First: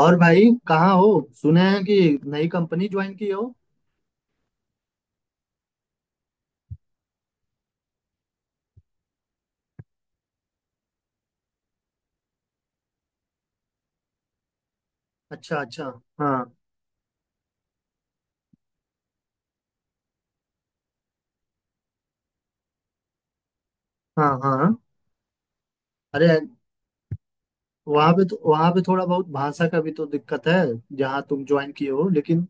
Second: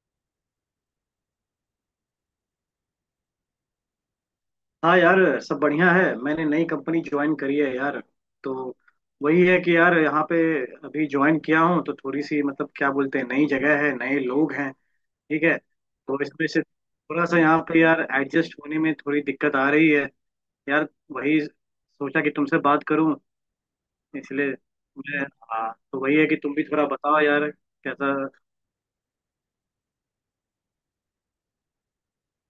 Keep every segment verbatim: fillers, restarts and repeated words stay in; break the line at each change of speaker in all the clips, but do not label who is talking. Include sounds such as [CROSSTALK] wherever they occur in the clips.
और भाई, कहाँ हो? सुने हैं कि नई कंपनी ज्वाइन की हो।
हाँ यार। सब बढ़िया है। मैंने नई कंपनी ज्वाइन करी है यार। तो वही है कि यार यहाँ पे अभी ज्वाइन किया हूँ तो थोड़ी सी मतलब क्या बोलते हैं, नई जगह है, नए लोग हैं। ठीक
अच्छा,
है।
अच्छा।
तो
हाँ,
इसमें से थोड़ा सा यहाँ पे यार एडजस्ट होने में थोड़ी दिक्कत आ रही है। यार, वही सोचा कि तुमसे बात करूँ
हाँ,
इसलिए।
हाँ।
मैं, हाँ, तो वही है
अरे,
कि तुम भी थोड़ा बताओ यार,
वहाँ
कैसा।
पे तो वहाँ पे थोड़ा बहुत भाषा का भी तो दिक्कत है जहाँ तुम ज्वाइन किए हो, लेकिन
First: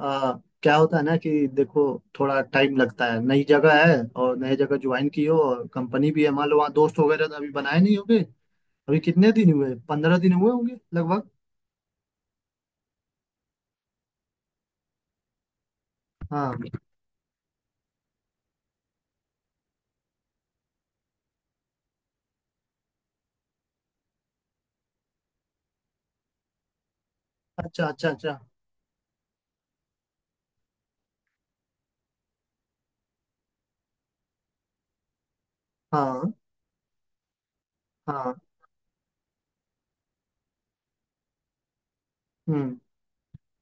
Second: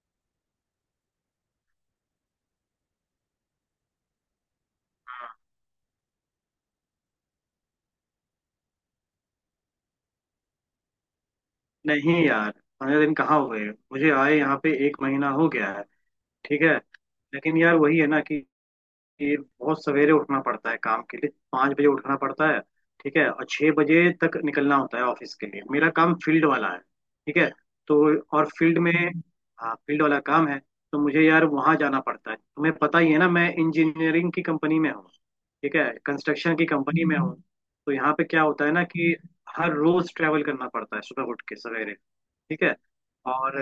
आ, क्या होता है ना कि देखो, थोड़ा टाइम लगता है। नई जगह है, और नई जगह ज्वाइन की हो, और कंपनी भी है मान लो, वहाँ दोस्त वगैरह तो अभी बनाए नहीं होंगे। अभी कितने दिन हुए? पंद्रह दिन हुए होंगे लगभग।
नहीं यार, पंद्रह दिन कहाँ हो गए? मुझे आए यहाँ पे एक महीना हो गया है।
हाँ,
ठीक है। लेकिन यार वही है ना कि कि बहुत सवेरे उठना पड़ता है, काम के लिए पाँच बजे उठना पड़ता है। ठीक है। और छः बजे तक निकलना होता है ऑफिस के लिए। मेरा काम फील्ड वाला है। ठीक है।
अच्छा,
तो
अच्छा, अच्छा।
और फील्ड में, हाँ, फील्ड वाला काम है। तो मुझे यार वहाँ जाना पड़ता है। तुम्हें पता ही है ना, मैं इंजीनियरिंग की कंपनी में हूँ। ठीक है,
हाँ,
कंस्ट्रक्शन की कंपनी में हूँ। तो यहाँ पे
हाँ।
क्या होता है ना कि हर रोज ट्रैवल करना पड़ता है, सुबह उठ के सवेरे। ठीक है।
हम्म।
और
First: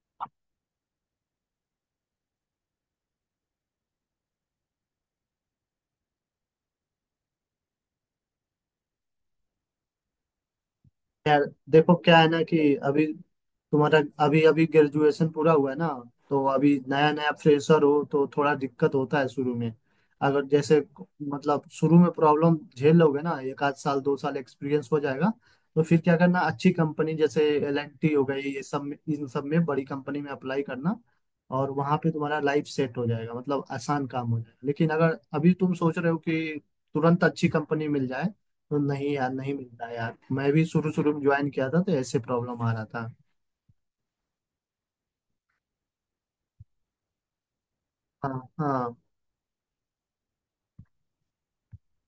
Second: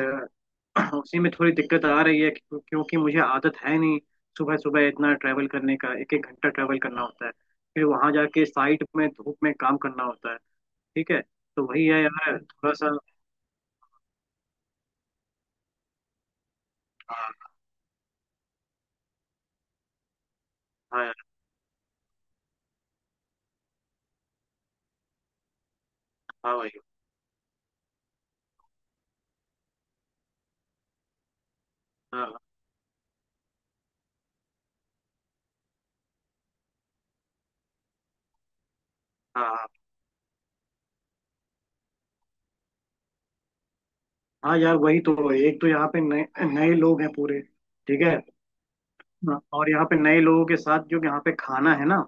उसी में थोड़ी दिक्कत आ रही है क्यों- क्योंकि मुझे आदत है नहीं सुबह सुबह इतना ट्रैवल करने का। एक एक घंटा ट्रैवल करना होता है, फिर वहां जाके साइट में धूप में काम करना होता है। ठीक है।
यार
तो वही
देखो,
है
क्या है
यार,
ना
थोड़ा
कि
सा।
अभी तुम्हारा अभी अभी ग्रेजुएशन पूरा हुआ है ना, तो अभी नया नया
हाँ।
फ्रेशर हो, तो थोड़ा दिक्कत होता है शुरू में। अगर जैसे,
हाँ यार।
मतलब शुरू में प्रॉब्लम झेल लोगे ना, एक आध साल दो साल एक्सपीरियंस हो जाएगा, तो फिर क्या करना,
हाँ
अच्छी
भाई।
कंपनी जैसे एल एंड टी हो गई, ये सब में इन सब में बड़ी कंपनी में अप्लाई करना, और वहां पे तुम्हारा
हाँ
लाइफ सेट हो जाएगा, मतलब आसान काम हो जाएगा। लेकिन अगर अभी तुम सोच रहे हो कि तुरंत अच्छी कंपनी मिल जाए, तो नहीं यार,
हाँ।
नहीं
हाँ।
मिलता यार। मैं भी शुरू शुरू में ज्वाइन किया था तो ऐसे प्रॉब्लम आ रहा था।
हाँ यार वही तो, एक तो यहाँ पे नए नए लोग हैं पूरे। ठीक है।
हाँ, हाँ,
हाँ, और यहाँ पे नए लोगों के साथ जो यहाँ पे खाना है ना,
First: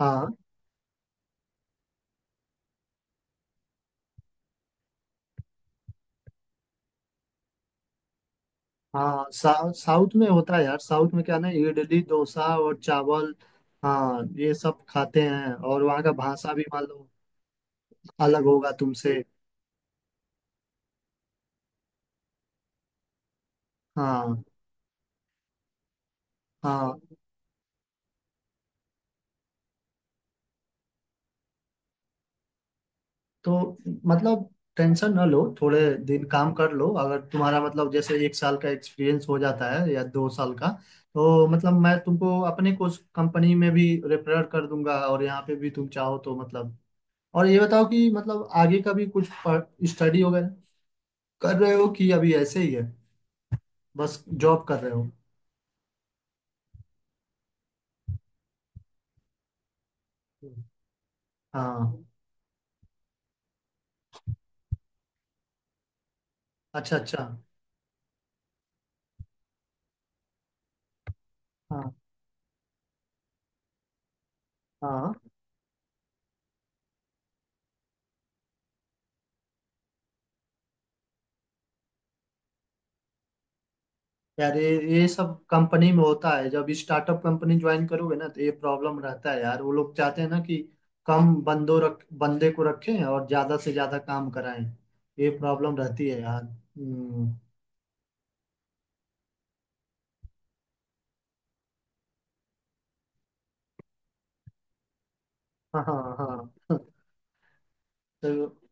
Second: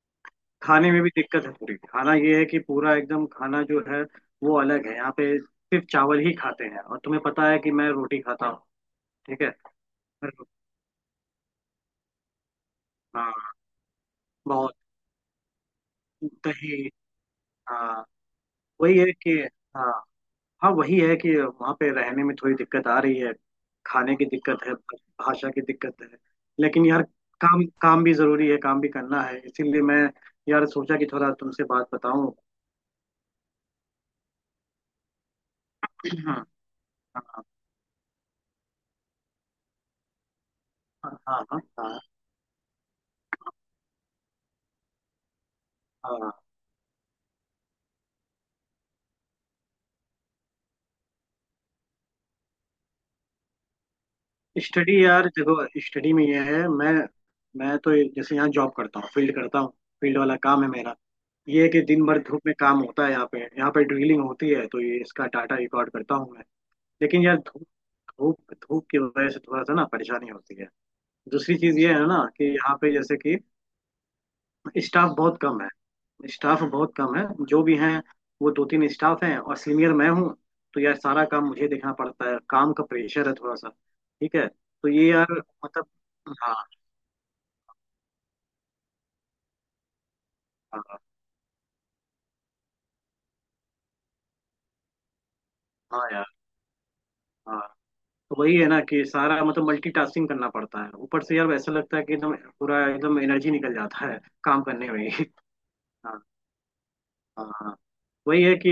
हाँ।
खाने में भी दिक्कत है पूरी। खाना ये है कि पूरा एकदम खाना जो है वो अलग है। यहाँ पे सिर्फ चावल ही खाते हैं, और तुम्हें पता है कि मैं रोटी खाता हूँ।
हाँ
ठीक है।
सा, साउथ में
पर-
होता है यार, साउथ में क्या ना, इडली डोसा और चावल,
हाँ,
हाँ, ये
बहुत।
सब खाते हैं। और वहाँ का भाषा भी मान
दही।
लो
हाँ,
अलग होगा
वही है
तुमसे।
कि, हाँ हाँ, वही है कि वहाँ पे रहने में थोड़ी दिक्कत आ रही है। खाने की
हाँ,
दिक्कत है, भाषा की दिक्कत है। लेकिन
हाँ।
यार, काम काम भी जरूरी है, काम भी करना है, इसीलिए मैं यार सोचा कि थोड़ा तुमसे बात बताऊं।
तो मतलब टेंशन ना लो, थोड़े दिन
[CLEARS THROAT] हाँ।
काम कर लो। अगर
हाँ
तुम्हारा मतलब जैसे एक साल का एक्सपीरियंस हो जाता है या दो साल का,
हाँ। हाँ।
तो मतलब मैं
हाँ
तुमको अपने कुछ कंपनी में भी रेफर कर दूंगा, और यहाँ पे भी तुम चाहो
हाँ।
तो मतलब। और ये बताओ कि मतलब आगे का भी कुछ स्टडी वगैरह कर रहे हो कि अभी ऐसे ही है, बस जॉब कर रहे
स्टडी
हो?
यार, देखो, स्टडी में ये है, मैं, मैं तो ये- जैसे यहाँ जॉब करता हूँ, फील्ड करता हूँ। फील्ड वाला काम है मेरा। ये है कि
हाँ,
दिन भर धूप में काम होता है यहाँ पे, यहाँ पे ड्रिलिंग होती है तो ये इसका डाटा रिकॉर्ड करता हूँ मैं।
अच्छा, अच्छा।
लेकिन यार धूप धूप धूप की वजह से थोड़ा सा ना परेशानी होती है। दूसरी चीज
हाँ,
ये है ना कि यहाँ पे जैसे कि स्टाफ
हाँ,
बहुत कम है, स्टाफ बहुत कम है, जो भी हैं वो दो तीन स्टाफ हैं और सीनियर मैं हूँ। तो यार सारा काम मुझे देखना पड़ता है, काम का प्रेशर है थोड़ा सा। ठीक है।
यार ये
तो
ये
ये
सब
यार, मतलब,
कंपनी में होता है।
हाँ,
जब स्टार्टअप कंपनी ज्वाइन करोगे ना, तो ये प्रॉब्लम रहता है यार। वो लोग चाहते हैं ना कि
हाँ
कम बंदो रख बंदे को रखें और ज्यादा से ज्यादा काम कराएं, ये प्रॉब्लम रहती
हाँ
है
यार।
यार। हम्म,
हाँ, तो वही है ना कि सारा मतलब मल्टीटास्किंग करना पड़ता है। ऊपर से यार ऐसा लगता है कि एकदम पूरा एकदम एनर्जी निकल जाता है काम करने में ही।
हाँ, हाँ,
हाँ।
हाँ।
हाँ हाँ। वही
तो
है कि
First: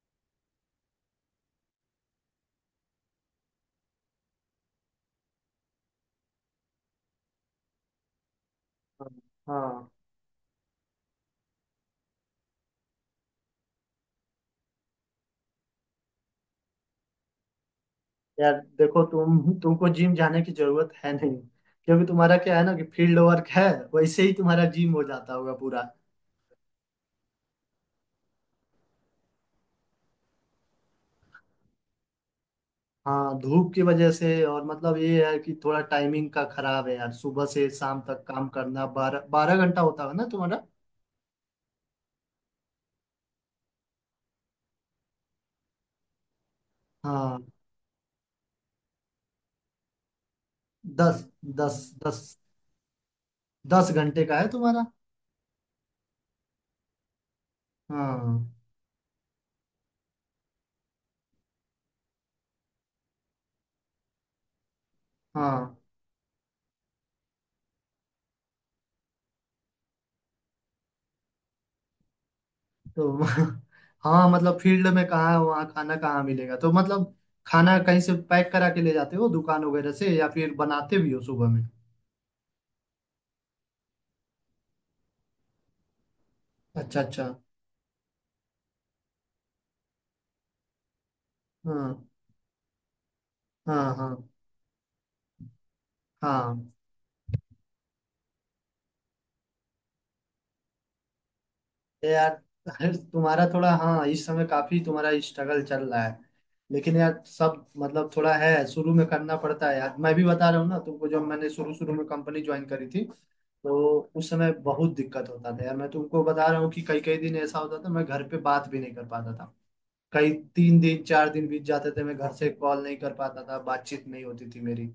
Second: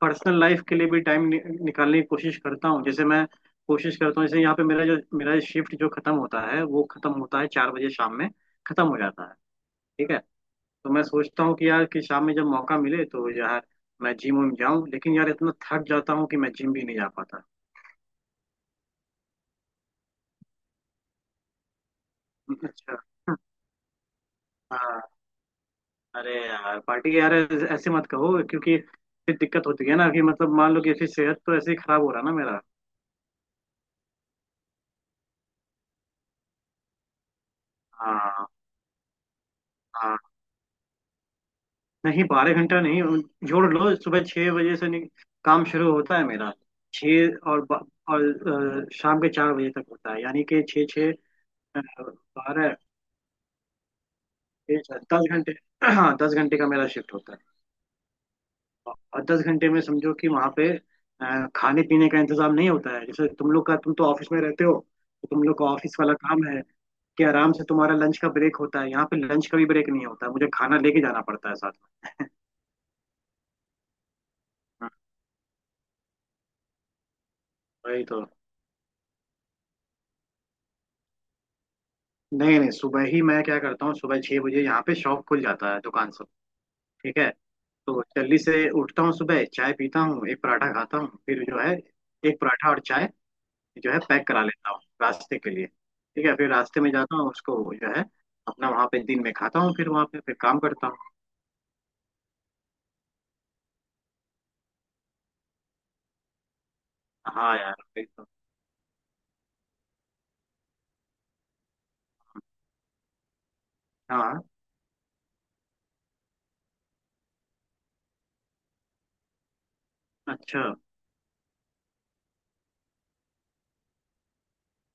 पर्सनल लाइफ के लिए भी टाइम नि, निकालने की कोशिश करता हूँ। जैसे मैं कोशिश करता हूँ जैसे यहाँ पे मेरा जो, मेरा शिफ्ट जो खत्म होता है वो खत्म होता है चार बजे शाम में खत्म हो जाता है।
हाँ
ठीक है। तो मैं सोचता हूँ कि यार कि शाम में जब मौका मिले तो यार मैं जिम विम जाऊँ, लेकिन यार इतना थक जाता हूँ कि मैं जिम भी नहीं जा पाता।
यार देखो, तुम तुमको जिम जाने की जरूरत है नहीं, क्योंकि तुम्हारा क्या है ना कि
अच्छा।
फील्ड वर्क है, वैसे ही तुम्हारा जिम हो
हाँ।
जाता होगा पूरा।
अरे यार पार्टी के यार, ऐसे ऐसे मत कहो क्योंकि फिर दिक्कत होती है ना कि मतलब मान लो कि ऐसी सेहत तो ऐसे ही खराब हो रहा ना मेरा।
हाँ, धूप की वजह से, और मतलब ये है कि थोड़ा टाइमिंग का खराब है यार। सुबह से शाम तक
हाँ।
काम करना, बारह बारह घंटा होता है
हाँ,
ना तुम्हारा?
नहीं बारह घंटा नहीं, जोड़ लो सुबह छह बजे से, नहीं, काम शुरू होता है मेरा
हाँ।
छः और ब- और अ, शाम के चार बजे तक होता है, यानी कि छः, छः,
दस, दस, दस
बारह,
दस घंटे का है तुम्हारा?
दस घंटे। हाँ, दस घंटे का मेरा शिफ्ट होता है।
हाँ,
और दस घंटे में समझो कि वहां पे अ, खाने पीने का इंतजाम नहीं होता है। जैसे तुम लोग का, तुम तो ऑफिस में रहते हो, तो तुम लोग का
हाँ।
ऑफिस वाला काम है कि आराम से तुम्हारा लंच का ब्रेक होता है। यहाँ पे लंच का भी ब्रेक नहीं होता है, मुझे खाना लेके जाना पड़ता है साथ में।
तो [LAUGHS] हाँ, मतलब फील्ड
हाँ,
में कहाँ वहाँ खाना, कहाँ मिलेगा? तो मतलब खाना कहीं
वही
से
तो।
पैक करा के ले जाते हो दुकान वगैरह से, या फिर बनाते भी हो सुबह में?
नहीं नहीं, सुबह ही मैं क्या करता हूँ, सुबह छह बजे यहाँ पे शॉप खुल जाता है, दुकान सब।
अच्छा,
ठीक
अच्छा।
है। तो जल्दी से उठता हूँ, सुबह चाय पीता हूँ, एक पराठा खाता हूँ, फिर जो है,
हाँ,
एक पराठा और चाय जो
हाँ,
है
हाँ,
पैक करा लेता हूँ रास्ते के लिए। ठीक है। फिर
हाँ,
रास्ते में जाता हूँ उसको जो है अपना वहाँ पे दिन में खाता हूँ, फिर वहाँ पे फिर काम करता हूँ।
ये यार, [LAUGHS] तुम्हारा थोड़ा, हाँ, इस समय काफी तुम्हारा स्ट्रगल चल रहा है। लेकिन यार
हाँ
सब
यार वही
मतलब
तो।
थोड़ा है, शुरू में करना पड़ता है यार। मैं भी बता रहा हूँ ना तुमको, जब मैंने शुरू शुरू में कंपनी ज्वाइन करी थी, तो उस
हाँ।
समय बहुत दिक्कत होता था यार। मैं तुमको बता रहा हूँ कि कई कई दिन ऐसा होता था, मैं घर पे बात भी नहीं कर पाता था। कई
अच्छा
तीन दिन, चार दिन बीत जाते थे, मैं घर से कॉल नहीं कर पाता था, बातचीत नहीं होती थी मेरी।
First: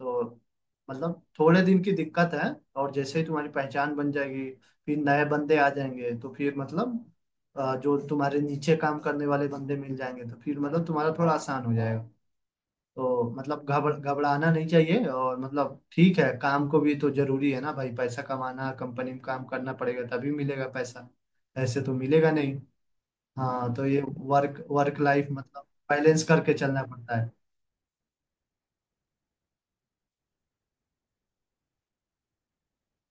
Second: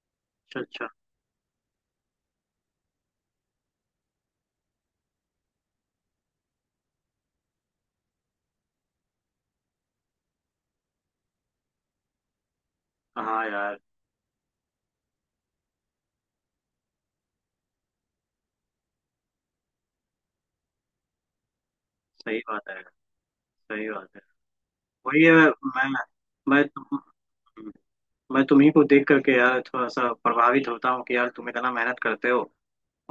तो
अच्छा अच्छा।
मतलब थोड़े दिन की दिक्कत है। और जैसे ही तुम्हारी पहचान बन जाएगी, फिर नए बंदे आ जाएंगे, तो फिर मतलब अ, जो तुम्हारे नीचे काम करने वाले बंदे मिल जाएंगे, तो फिर मतलब तुम्हारा थोड़ा आसान हो जाएगा। तो
हाँ
मतलब
यार,
घबरा घबराना नहीं चाहिए। और मतलब ठीक है, काम को भी तो जरूरी है ना भाई, पैसा कमाना, कंपनी में काम करना पड़ेगा तभी मिलेगा पैसा, ऐसे तो मिलेगा
सही
नहीं।
बात है।
हाँ, तो
सही
ये
बात है।
वर्क वर्क
वही
लाइफ
है
मतलब
मैं
बैलेंस करके
मैं
चलना
तुम
पड़ता है।
मैं तुम्ही को देख करके यार थोड़ा सा प्रभावित होता हूँ कि यार तुम इतना मेहनत करते हो,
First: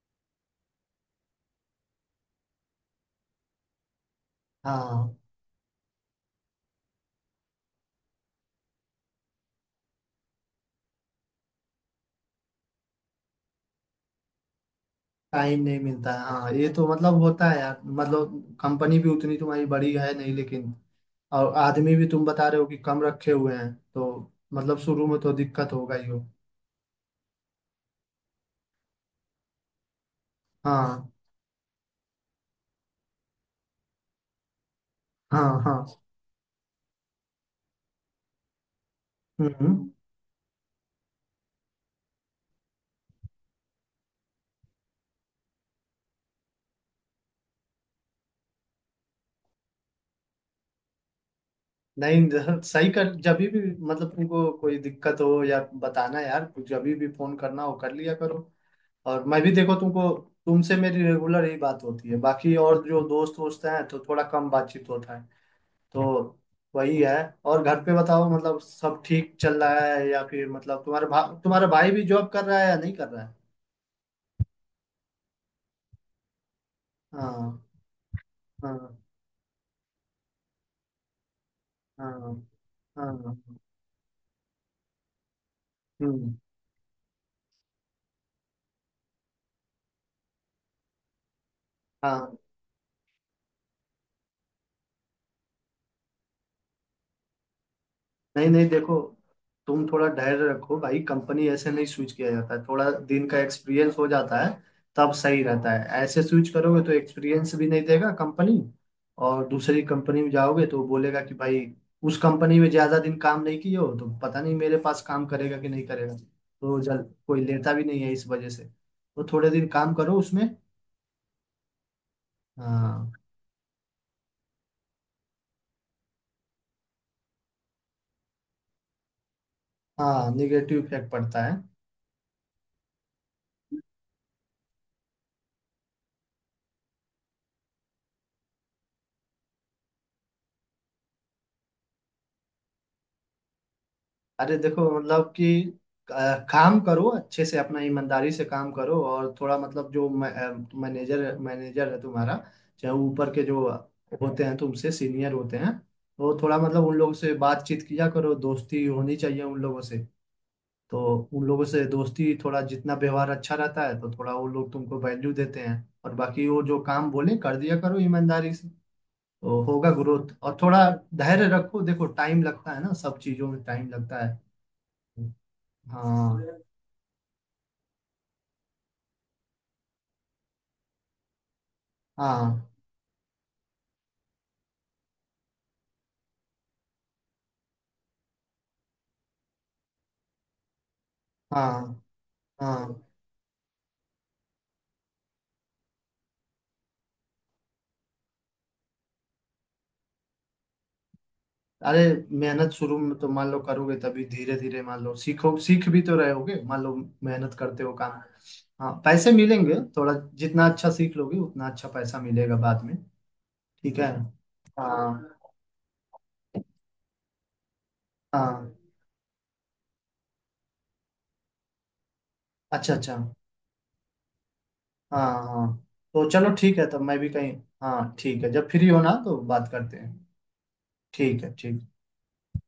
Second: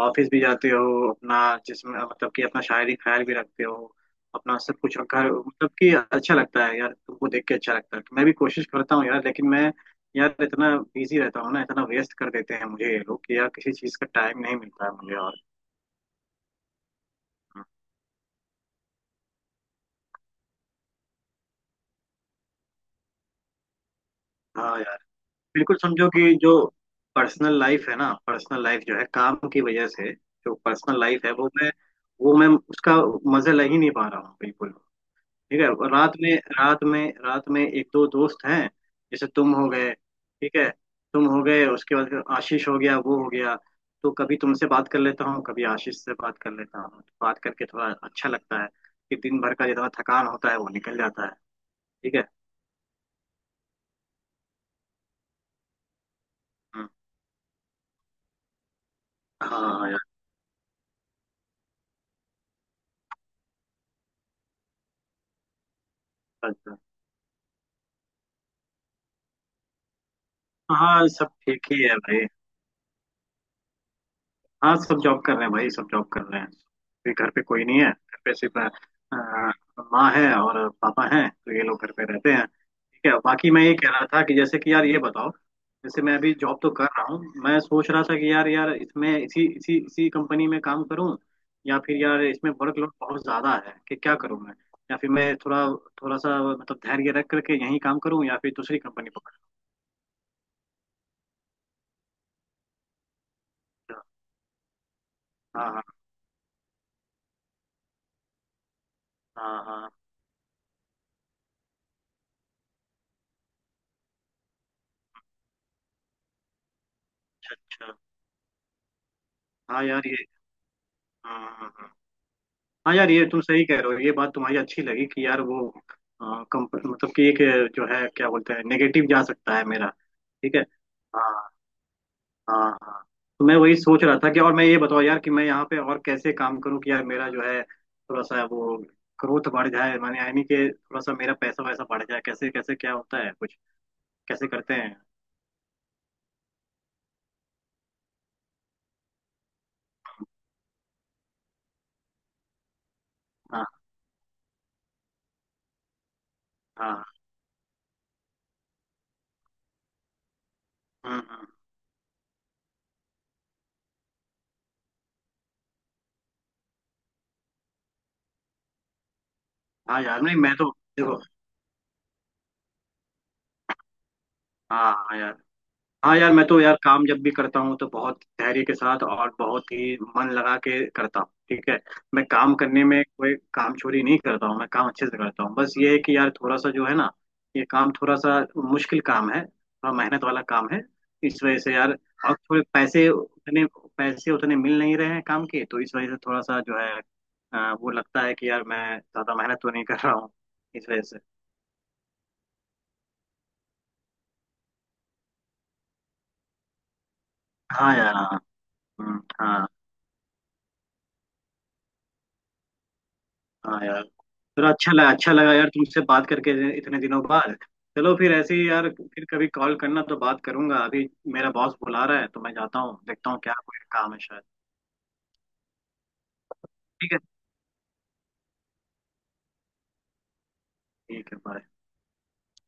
ऑफिस भी जाते हो, अपना जिसमें मतलब कि अपना शायरी ख्याल भी रखते हो, अपना सब कुछ
हाँ,
घर, मतलब कि अच्छा लगता है यार, तुमको देख के अच्छा लगता है तो मैं भी कोशिश करता हूँ यार, लेकिन मैं यार इतना बिजी रहता हूँ ना, इतना वेस्ट कर देते हैं मुझे ये लोग कि यार किसी चीज़ का टाइम नहीं मिलता है मुझे, और
टाइम नहीं मिलता है, हाँ, ये तो मतलब होता है यार। मतलब कंपनी भी उतनी तुम्हारी बड़ी है नहीं, लेकिन और आदमी भी तुम बता रहे हो कि कम रखे हुए हैं, तो
हाँ
मतलब
यार।
शुरू में तो दिक्कत
बिल्कुल,
होगा ही
समझो
हो।
कि जो पर्सनल लाइफ है ना, पर्सनल लाइफ जो है, काम की वजह से जो पर्सनल
हाँ,
लाइफ है वो मैं, वो मैं उसका मजा ले ही नहीं पा रहा हूँ बिल्कुल।
हाँ,
ठीक है। और
हाँ।
रात में, रात में रात में एक दो दोस्त हैं जैसे तुम हो
हम्म।
गए। ठीक है। तुम हो गए, उसके बाद फिर आशीष हो गया, वो हो गया। तो कभी तुमसे बात कर लेता हूँ, कभी आशीष से बात कर लेता हूँ, तो बात करके थोड़ा अच्छा लगता है कि दिन भर का जितना थकान होता है वो निकल जाता है। ठीक है।
नहीं ज- सही कर, जब भी मतलब तुमको कोई दिक्कत हो या, बताना यार, जब
हम्म।
भी फोन करना हो कर लिया करो। और मैं भी देखो
हाँ यार।
तुमको तुमसे मेरी रेगुलर यही बात होती है, बाकी और जो दोस्त वोस्त हैं, तो थोड़ा कम बातचीत होता है, तो
अच्छा।
वही है। और घर पे बताओ, मतलब सब ठीक चल रहा है या फिर मतलब तुम्हारे
हाँ
भा,
सब
तुम्हारा
ठीक ही
भाई
है
भी
भाई।
जॉब कर रहा है या नहीं कर रहा है?
हाँ, सब जॉब कर रहे हैं भाई, सब जॉब कर रहे हैं। अभी घर पे
हाँ,
कोई नहीं है, घर पे सिर्फ अ,
हाँ,
माँ है और पापा हैं, तो ये लोग घर पे
हाँ,
रहते हैं।
हाँ,
ठीक है। बाकी
हाँ।
मैं ये कह रहा था कि जैसे कि यार ये बताओ, जैसे मैं
हम्म,
अभी जॉब तो कर रहा हूँ, मैं सोच रहा था कि यार, यार इसमें इसी इसी इसी कंपनी में काम करूँ या फिर यार
हाँ,
इसमें वर्कलोड बहुत ज़्यादा है कि क्या करूँ मैं, या फिर मैं थोड़ा, थोड़ा सा मतलब धैर्य रख करके यहीं काम करूँ या
नहीं,
फिर
नहीं,
दूसरी
देखो,
कंपनी पकड़।
तुम थोड़ा धैर्य रखो भाई, कंपनी ऐसे नहीं स्विच किया जाता है। थोड़ा दिन का एक्सपीरियंस हो जाता है तब सही
हाँ।
रहता
हाँ
है। ऐसे स्विच करोगे तो एक्सपीरियंस भी नहीं देगा कंपनी, और
हाँ।
दूसरी
हाँ।
कंपनी में जाओगे तो बोलेगा कि भाई, उस कंपनी में ज्यादा दिन काम नहीं किए हो, तो पता नहीं मेरे पास काम करेगा कि नहीं करेगा, तो जल, कोई
अच्छा
लेता भी
अच्छा।
नहीं है इस वजह से। तो थोड़े दिन
हाँ
काम
यार
करो
ये,
उसमें।
हाँ हाँ हाँ। हाँ यार,
हाँ,
ये तुम सही कह रहे हो, ये बात तुम्हारी अच्छी लगी कि यार वो आ, कम, मतलब कि एक जो है क्या बोलते हैं नेगेटिव जा सकता है मेरा।
हाँ,
ठीक है।
निगेटिव इफेक्ट पड़ता
हाँ।
है।
हाँ हाँ। तो मैं वही सोच रहा था कि, और मैं ये बताओ यार कि मैं यहाँ पे और कैसे काम करूँ कि यार मेरा जो है थोड़ा सा वो ग्रोथ बढ़ जाए, माने यानी कि थोड़ा सा मेरा पैसा वैसा बढ़ जाए, कैसे, कैसे क्या होता है कुछ, कैसे
अरे
करते
देखो,
हैं?
मतलब कि अ, काम करो अच्छे से अपना, ईमानदारी से काम करो, और थोड़ा मतलब जो मैनेजर मैनेजर है तुम्हारा, चाहे ऊपर के जो
हाँ।
होते हैं, तुमसे सीनियर होते हैं, तो थोड़ा मतलब उन
हाँ।
लोगों से बातचीत किया करो, दोस्ती होनी चाहिए उन लोगों से। तो
हम्म
उन
हम्म।
लोगों से दोस्ती, थोड़ा जितना व्यवहार अच्छा रहता है, तो थोड़ा वो लोग तुमको वैल्यू देते हैं। और बाकी वो जो काम बोले कर दिया करो ईमानदारी से, तो होगा
हाँ यार,
ग्रोथ।
नहीं मैं
और
तो,
थोड़ा
देखो,
धैर्य रखो, देखो टाइम लगता है ना, सब चीजों में टाइम लगता है।
हाँ हाँ यार। हाँ यार मैं तो
हाँ,
यार काम जब भी करता हूँ तो बहुत धैर्य के साथ और बहुत ही मन लगा के करता हूँ। ठीक है। मैं काम
हाँ,
करने में कोई काम चोरी नहीं करता हूँ, मैं काम अच्छे से करता हूँ। बस ये है कि यार थोड़ा सा जो है ना, ये काम थोड़ा सा मुश्किल काम है, थोड़ा मेहनत वाला काम है, इस वजह से यार,
हाँ,
और थोड़े
हाँ।
पैसे उतने पैसे उतने मिल नहीं रहे हैं काम के, तो इस वजह से थोड़ा सा जो है अ, वो लगता है कि यार मैं ज्यादा मेहनत तो नहीं कर रहा हूँ इस वजह से।
अरे मेहनत शुरू में तो मान लो करोगे, तभी धीरे धीरे मान लो सीखो सीख भी तो रहे होगे मान लो, मेहनत करते हो
हाँ
काम।
यार। हाँ।
हाँ,
हम्म,
पैसे
हाँ।
मिलेंगे थोड़ा, जितना अच्छा सीख लोगे उतना अच्छा पैसा मिलेगा बाद में।
हाँ
ठीक
यार।
है।
चलो, अच्छा लगा,
हाँ,
अच्छा लगा यार तुमसे बात करके इतने दिनों बाद। चलो फिर ऐसे ही
हाँ,
यार, फिर कभी कॉल करना तो बात करूंगा। अभी मेरा बॉस बुला रहा है तो मैं जाता
अच्छा,
हूँ,
अच्छा।
देखता हूँ क्या कोई काम है शायद।
हाँ, हाँ, तो चलो ठीक है, तब
ठीक
मैं
है।
भी कहीं, हाँ, ठीक है, जब फ्री हो ना तो बात करते हैं।
ठीक है
ठीक है,
bye।
ठीक।